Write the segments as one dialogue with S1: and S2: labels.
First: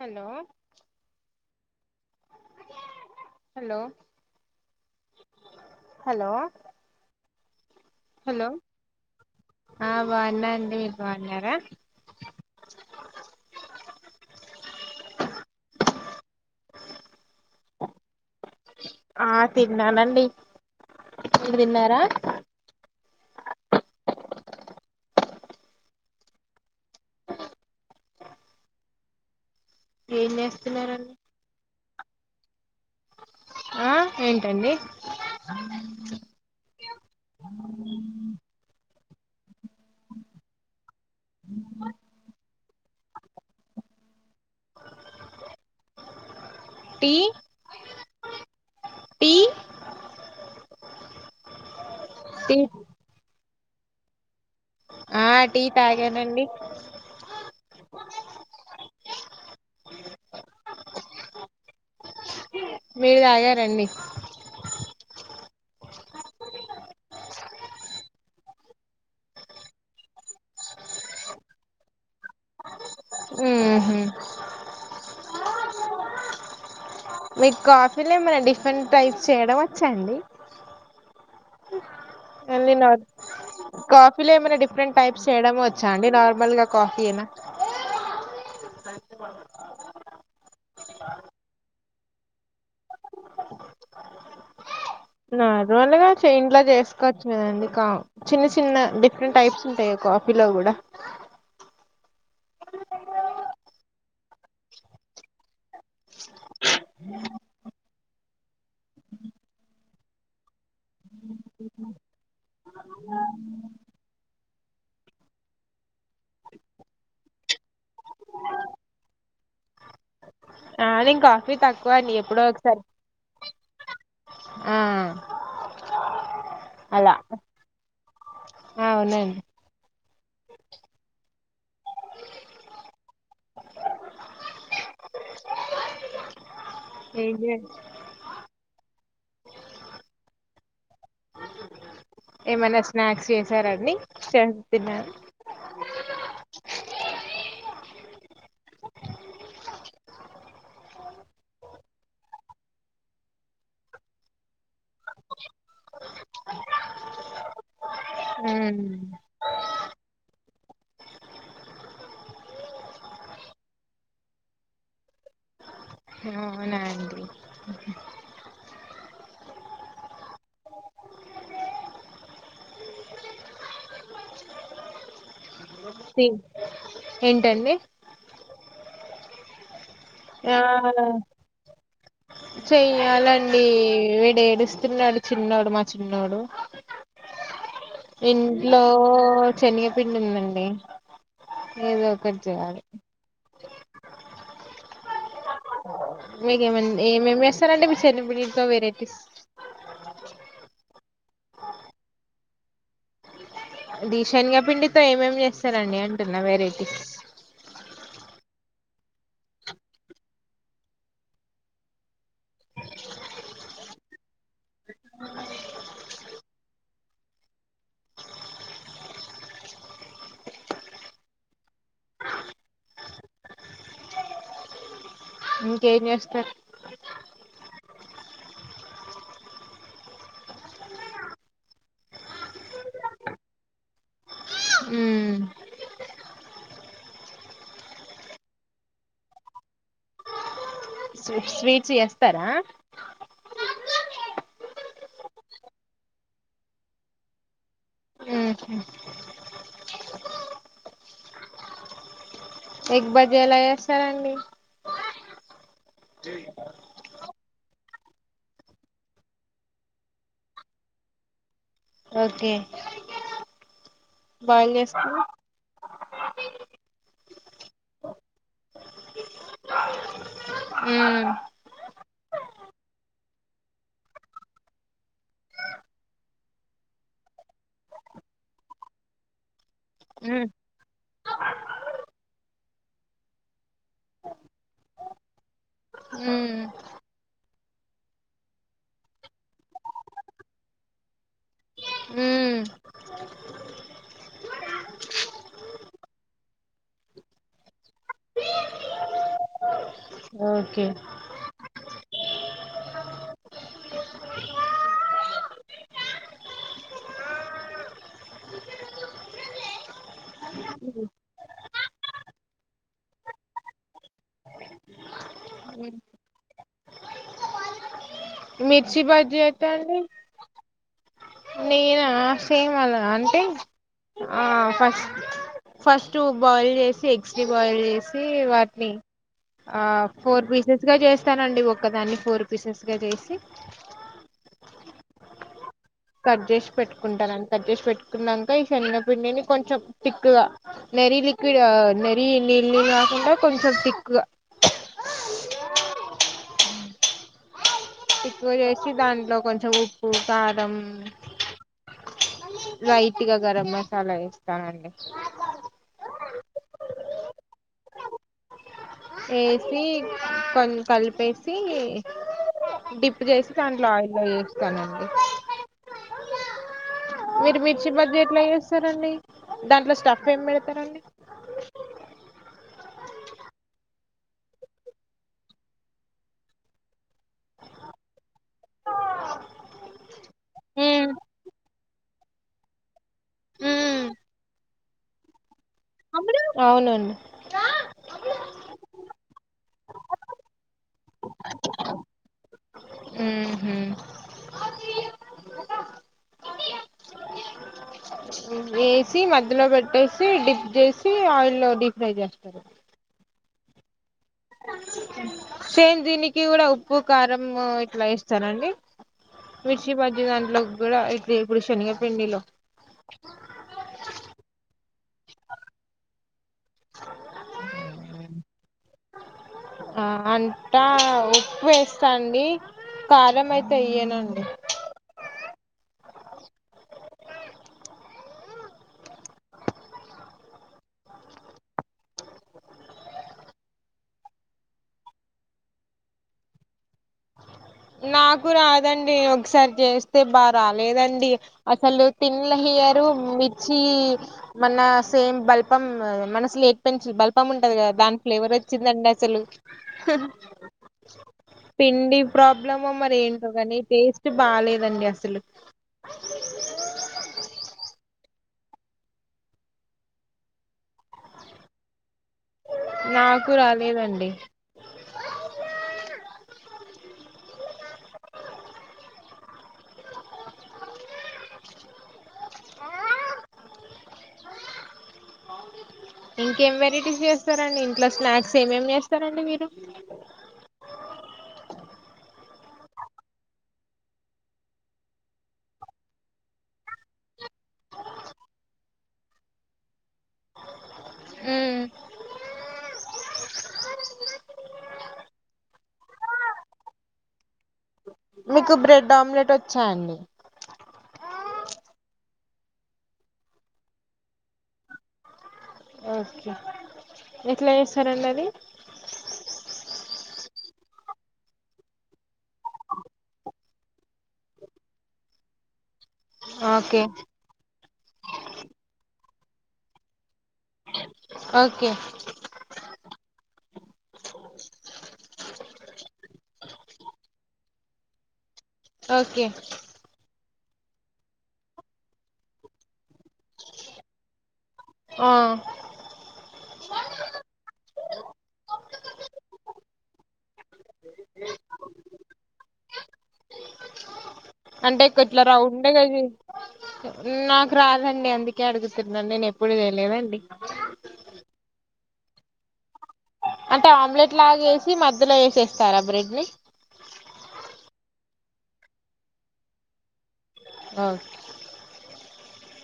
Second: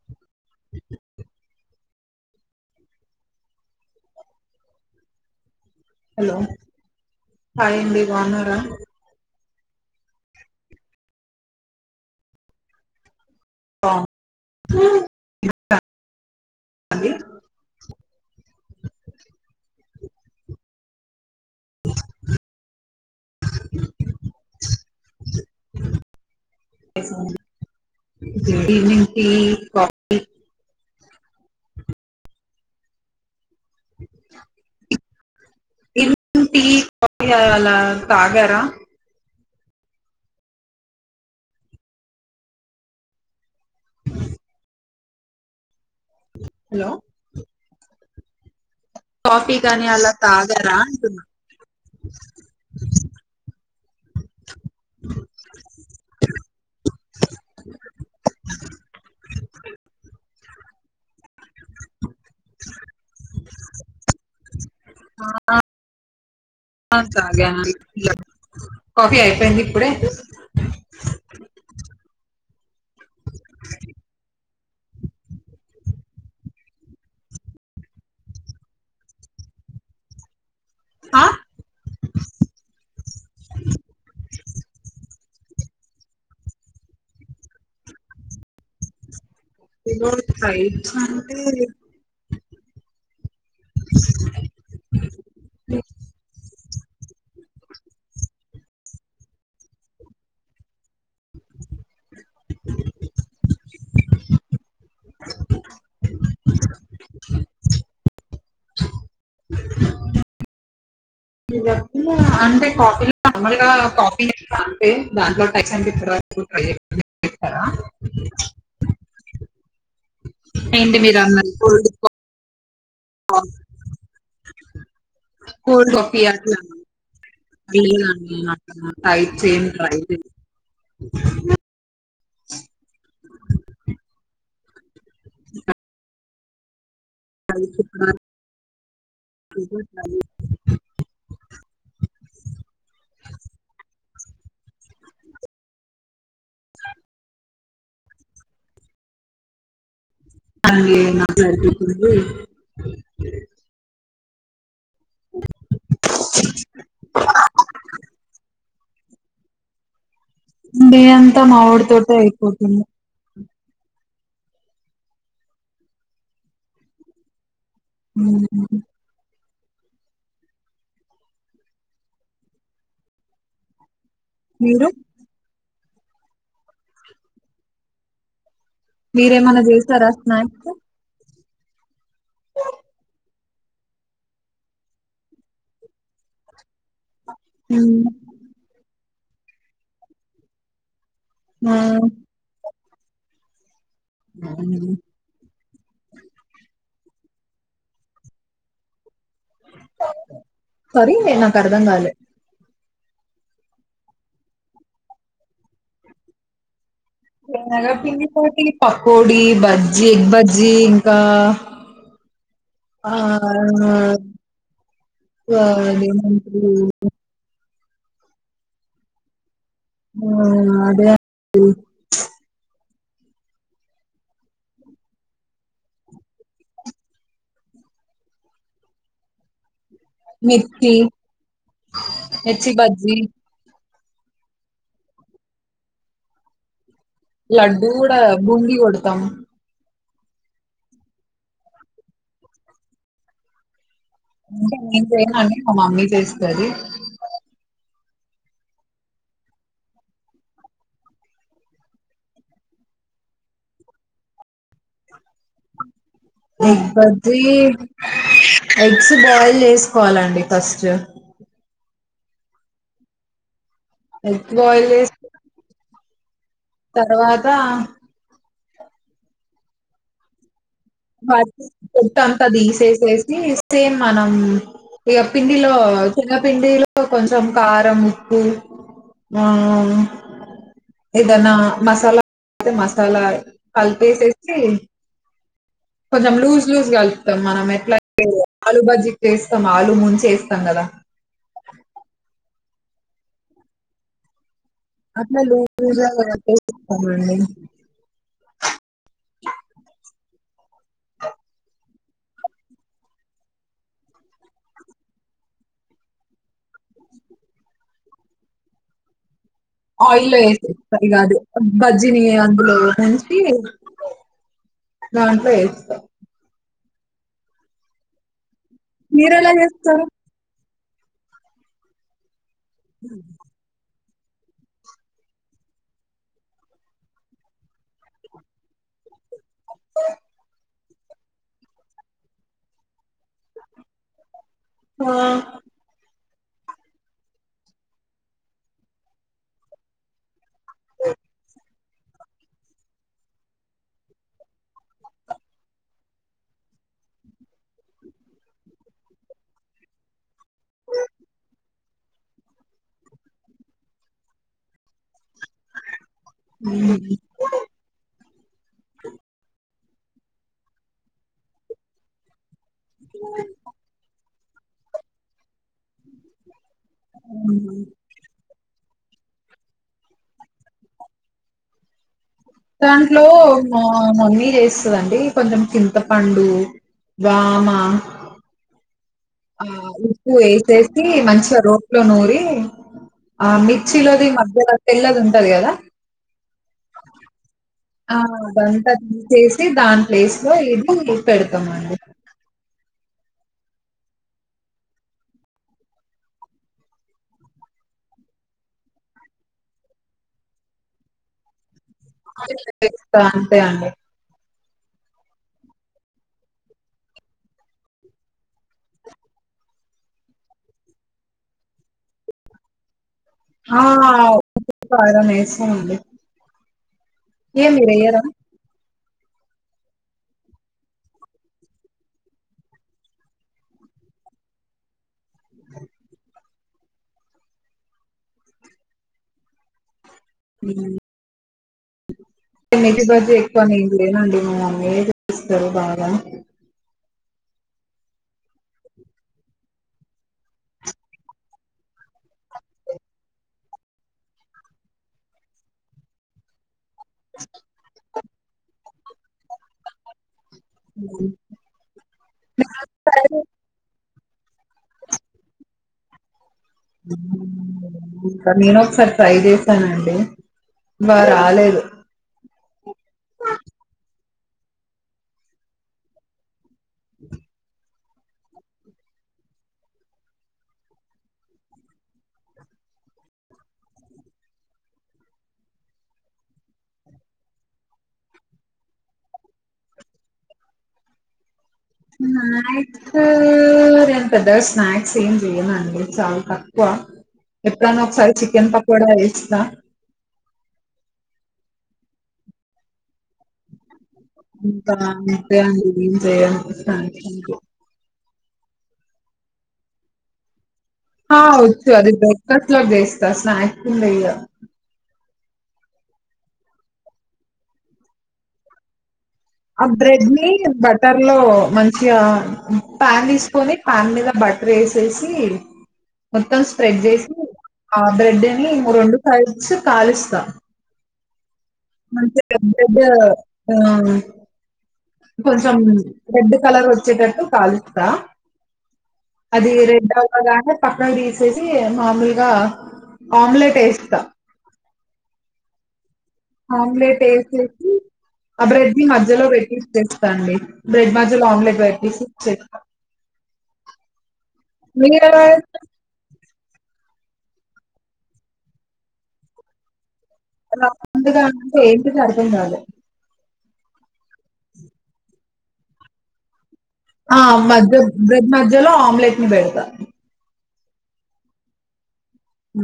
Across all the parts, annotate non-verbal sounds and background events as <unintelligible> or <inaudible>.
S1: hello hello hello
S2: hi అండి బాగున్నారా
S1: ఆ బాగున్న అండి మీర్ బాగున్నారా
S2: అ
S1: ఆ తినం అండి మ్మ్ మీర్ దిన్నార
S2: గుడ్ ఈవినింగ్ టి కఫ్
S1: ఏం చేస్తున్నారండి ఆ ఏంటండి
S2: ఈవినింగ్ టీ కాఫీ అలా తాగారా హలో
S1: టీ టీ
S2: కాఫీ కాని అలా తాగరా అంటున్నా
S1: పిట్ ఆ టీ తాగానండి మీరు తాగారండి
S2: ఆ తాగానండి కాఫీ ఆయిపోయింది ఇప్పుడే
S1: ఉహు మీకు కాఫీలు ఏమైన్నా డిఫరెంట్ టైప్స్ చేయడం వచ్చాండి
S2: ఆ
S1: నార్ కాఫీలో ఏమైనా డిఫరెంట్ టైప్స్ చేయడం వచ్చా అండి నార్మల్గా కాఫీ అనా
S2: <unintelligible>
S1: నర్మలుగా చె ఇంట్లా చేసుకోవచ్చు కదండి కా చిన్న చిన్న డిఫరెంట్ టైప్స్ ఉంటాయా కాఫీలో కూడా
S2: అంటే కాఫీలో నార్మల్గా కాఫీ అంతే దాంట్లో టైస్ అంటే ట్రై చేశారా
S1: ఆ
S2: ఏంటి మీరు
S1: నేను కాఫీ
S2: అందరికి కోల్డ్
S1: తక్కువ అండి ఎప్పుడో ఒకసారి
S2: కాఫీ
S1: ఆ
S2: కోల్డ్ కాఫీ
S1: అలా అవునండి
S2: <unintelligible>
S1: ఏంజె ఏమైన్నా స్నాక్స్ చేసారండి చ తిన్నాను
S2: అ <unintelligible>
S1: ఉమ్
S2: నీ అంతా మామిడి తోట అయిపోతుంది
S1: అవునా అండి
S2: ఉహు మీరు
S1: ఏంటండి
S2: మీరే మన దేశ తరస్
S1: ఆ
S2: నాయికు
S1: చెయ్యాలండి విడేడుస్తున్నాడు చిన్నోడు మా చిన్నోడు ఇంట్లో ఓ శనిగపిండి ఉందండి
S2: ఆ
S1: ఏదో ఒకటి చేయాలి మీకేమండి ఏమేమి చేస్తారంటే మీ <unintelligible> వెరైటీస్
S2: సారీ నాకు అర్థం కాలే
S1: అది శనగపిండితో ఏమేం చేస్తారండి అంటున్నా వెరైటీ
S2: ఎగా పిండితోటి పకోడి బజ్జి ఎగ్ బజ్జి ఇంకా ఆ ఆదేమంటరూ ఆ అదే అండి
S1: ఇంకేం చేస్తున్నారని
S2: మిర్చి మిర్చి బజ్జి
S1: ఉమ్
S2: లడ్డూ కూడా బూంగి కొడతాం
S1: స్వీట్స్ చేస్తారా
S2: నేం చేయనండి మా మమ్మీ చేస్తుంది
S1: ఉహు ఎగ్ బజ్జీ ఎలా చేస్తారండి
S2: ఇబ్బది ఎగ్స్ బాయిల్ చేసుకోవాలండి first
S1: okay
S2: egg
S1: boil
S2: boil
S1: చే
S2: చేసిన తర్వాత ఆ
S1: ఉమ్
S2: <unintelligible> తీసేసేసి సేమ్ మనం ఇగ పిండిలో శనగపిండిలో కొంచెం కారం ఉప్పు ఆ
S1: ఉమ్
S2: ఏదనా మసాలా అ మసాలా కలిపేసేసి కొంచెం
S1: ఉమ్
S2: లూజ్ లూజ్ కలుపుతాం మనం ఎట్లా ఆలు బజ్జీ చేస్తాం ఆలుూ ముంచి వేస్తాం కదా
S1: ఉమ్
S2: అట్లే లూజ్ లూజ్ గ కలిపేస్తామండి
S1: ఓకే
S2: ఆయిల్లో వేసేస్తా కాదు బజ్జిని అందులో ముంచి దాంట్లో వేస్తారు
S1: మిర్చి
S2: మీరు
S1: బజ్జి
S2: ఎలా
S1: అయితె అండి
S2: చేస్తారు
S1: నేనా సేమ్ అల అంటే ఆ ఫస్ట్ ఫస్ట్ బాయిల్ చేసి ఎగ్స్ని బాయిల్ చేసి వాటిని ఆ ఫోర్ పీసెస్గా చేస్తానండి ఒక్కదాన్ని ఫోర్ పీసెస్గా చేసి
S2: ఆ
S1: కట్ చేసి పెట్టుకుంటానుని కట్ చేసి పెట్టుకున్నాక ఈ శన్నపిండిని కొంచెం తిక్కుగా నెరి లిక్కువిడ్ మరిీ నీళ్ళ నీళ్ళు రాకుండా కొంచెం తిక్కుగా ఎక్కువ చేసి దాంట్లో కొంచెం ఉప్పు కారం లైట్గా గరం మసాలా ఏస్తానండి
S2: ఉండ్డిది
S1: వేసి కొ కలిపేసి డిప్ చేసి దాంట్లో ఆయిలో యే స్థానండి మీరు మిర్చి బజ్జి ఎట్లా ండి దాంట్లో స్టఫ్ ఏం పెడతారండి
S2: దాంట్లో మా మమ్మీ చేస్తాదండి కొంచెం చింతపండు వామ ఆ ఉప్పు వేసేసి
S1: ఉమ్
S2: మంచిగా రోట్లో నూరి ఆ మిర్చిలోది మధ్యలో తెల్లది ఉంటది కదా
S1: అవునండి
S2: ఆ బంత దాని ప్లేస్ లో ఇది పెడతామండి
S1: హ్మ్ హు వేసి మధ్యలో పెట్టేసి డిప్ చేసి ఆయిల్లో డిప్
S2: స్తా తే అండి
S1: సేమ్ దీనికి కూడా ఉప్పు కారం ఇట్లా ఏస్తారండి మిర్చి బజ్జి దాంట్లోకి కూడా ఇపుడు శనిగపిండిలో
S2: ఆ పు కారం ఎస్తామండి ఏ మీరెయ్యరా
S1: ఆ అంతా ఉప్పు వేస్తా అండి కారం అయితే ఎయ్యానుండి
S2: హ్మ్ మజబజ ఎక్కువ నేం లేనండి మ అన్నీస్తారు బాగా
S1: నాకు రాదండి ఒకసారి చేస్తే బాగా రాలేదండి అసలు తిన్ల హెయర్ మిర్చి మన సేమ్ బల్పం మనసలు ఎ పెచి బలపం ఉంటది క దాని ఫ్లేవర్ వచ్చిందండి అసలు హ పిండి ప్రప్ ప్రాబ్లమ్ మరి ఏంటోగానీ టేస్ బాలేదండి అసలు
S2: ఇంకా నేను ఒకసారి ట్రై చేసానండి బా రాలేదు
S1: నాకు రాలేదండి ఆ ఇంకేం వెరైటీస్ చేస్తారండి ఇంట్లో స్నాక్స్ ఏమేమి చేస్తారండి మీరు
S2: స్నాక్ పెద్ద స్నాక్స్ం చేయన్నాండి చాలు తక్కువ ఎప్ప నస చికెన్ పకోడా అయిస్తా
S1: ఊ
S2: ఇకా అ
S1: మీకు బ్రెడ్ ఆమ్లెట్ వచ్చాయండి
S2: ఆ వచ్చు అది ద లో వేస్తా స్నాక్స్ కింద వేయ
S1: ఓకే ఎట్లా చేస్తారండి అది
S2: ఆ బ్రెడ్ ని బటర్ లో మంచిగా ప్యాన్ తీసుకొని ప్యాన్ మీద బటర్ వేసేసి మొత్తం స్ప్రెడ్
S1: ఓకే
S2: చేసి ఆ బ్రెడ్ అని రెండు కైస్ కాలుస్తా
S1: ఓకే
S2: మంచి దద్ద దద్ద ఆ కొంచెం రెడ్ కలర్ వచ్చేటట్టు కాలుస్తా
S1: ఓకే
S2: అది రెడ్డ అవ్వగానే పక్కన తీసేసి మామూలుగా ఆమ్లెట్ వేస్తా
S1: ఆ
S2: ఆమ్లెట్ వేసేసి ఆ బ్రెడ్ ని మధ్యలో వెప్పస్స్తాండి బ్రెడ్ మధ్యలో ఆమ్లెట్ వెటిసిస్తా
S1: అంటే ఇక్కట్లా రావుండే కది నాకు రాదండి అందుకే అడుగుతున్నాను నేను ఎప్పుడు తెలేదండి
S2: ఇ అడకుంటాల
S1: అంటే ఆమ్లెట్ లాగ వేసి మధ్యలో వేసేస్తారా బ్రెడ్ ని
S2: ఆ మధ్య బ్రెడ్ మధ్యలో ఆమ్లెట్ ని పెడతా
S1: ఆ
S2: హ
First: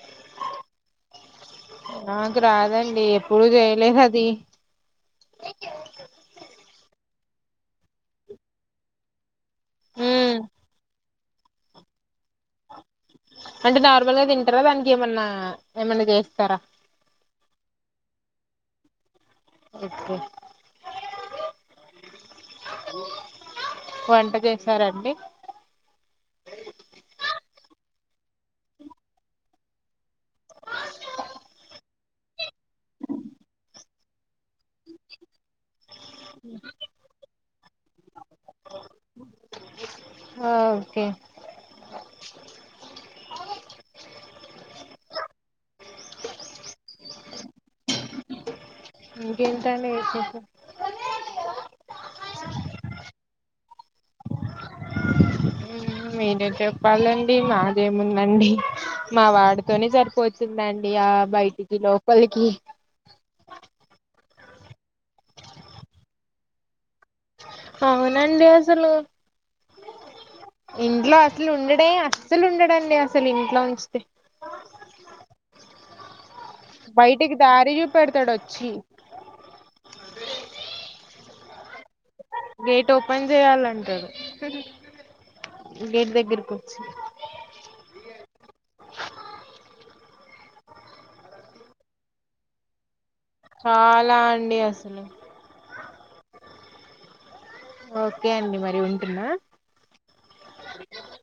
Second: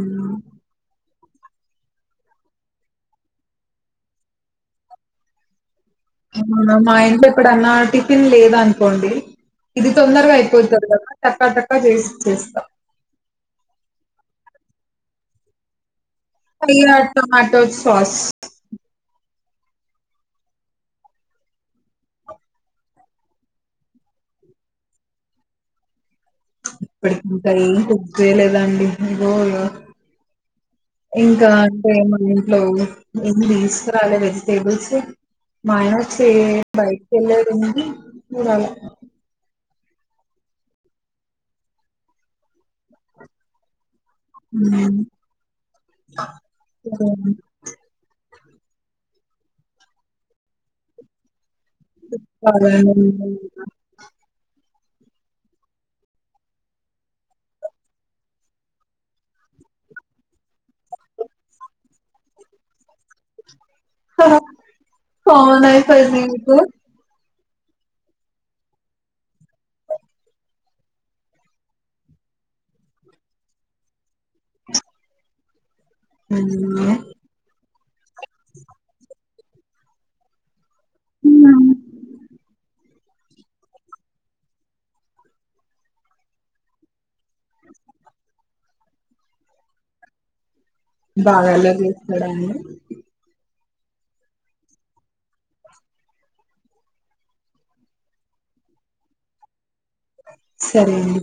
S1: నాకు రాదండి ఎప్పుడు చేయలేదు అది
S2: వు మా ఇంట్లో ఎప్పుడన్నా టిఫిన్ లేద అనుకోండి ఇది తొందరగా
S1: ఉమ్
S2: అయిపోతది కదా టకా టకా చేసి చేస్తాం
S1: అంటే నార్మల్ గా తింటారా దానికి ఏమన్నా ఏమన్నా చేస్త
S2: పయయా టమాటో సోస్
S1: ఓకే వంట చేసారండి
S2: ఇప్పటికి ఇంకా ఏం పెే లేదండి రో ఇంకా అంటే మా ఇంట్లో ఏం తీసుకురాలి వెజిటేబుల్స్ మాయ సేమ్ బైక్ల ర మూడాల
S1: ఓకే
S2: అ
S1: ఇంకేంటండి
S2: <inaudible>
S1: మీరే చెప్పాలండి నాదేముందండి మా మా వాడితోనే సరిపోతుందండి ఆ బయటికి లోపలికి
S2: ఫన్నా కాయిది ఇప్పు <inaudible>
S1: అవునండి అసలు ఇంట్లో అసలు ఉండనే అస్సలు ఉండడండి అసలు ఇంట్లో నుంచి బయటికి దారి చూపెడతాడు వచ్చి గేట్ ఓపెన్ చేయాలంటాడు గేట్ దగ్గరకు వచ్చి
S2: బాగా అల్లరి చేస్తాడండి
S1: చాలా అండి అసలు ఓకే నండి మరి ఉంటున్నా
S2: సరే అండి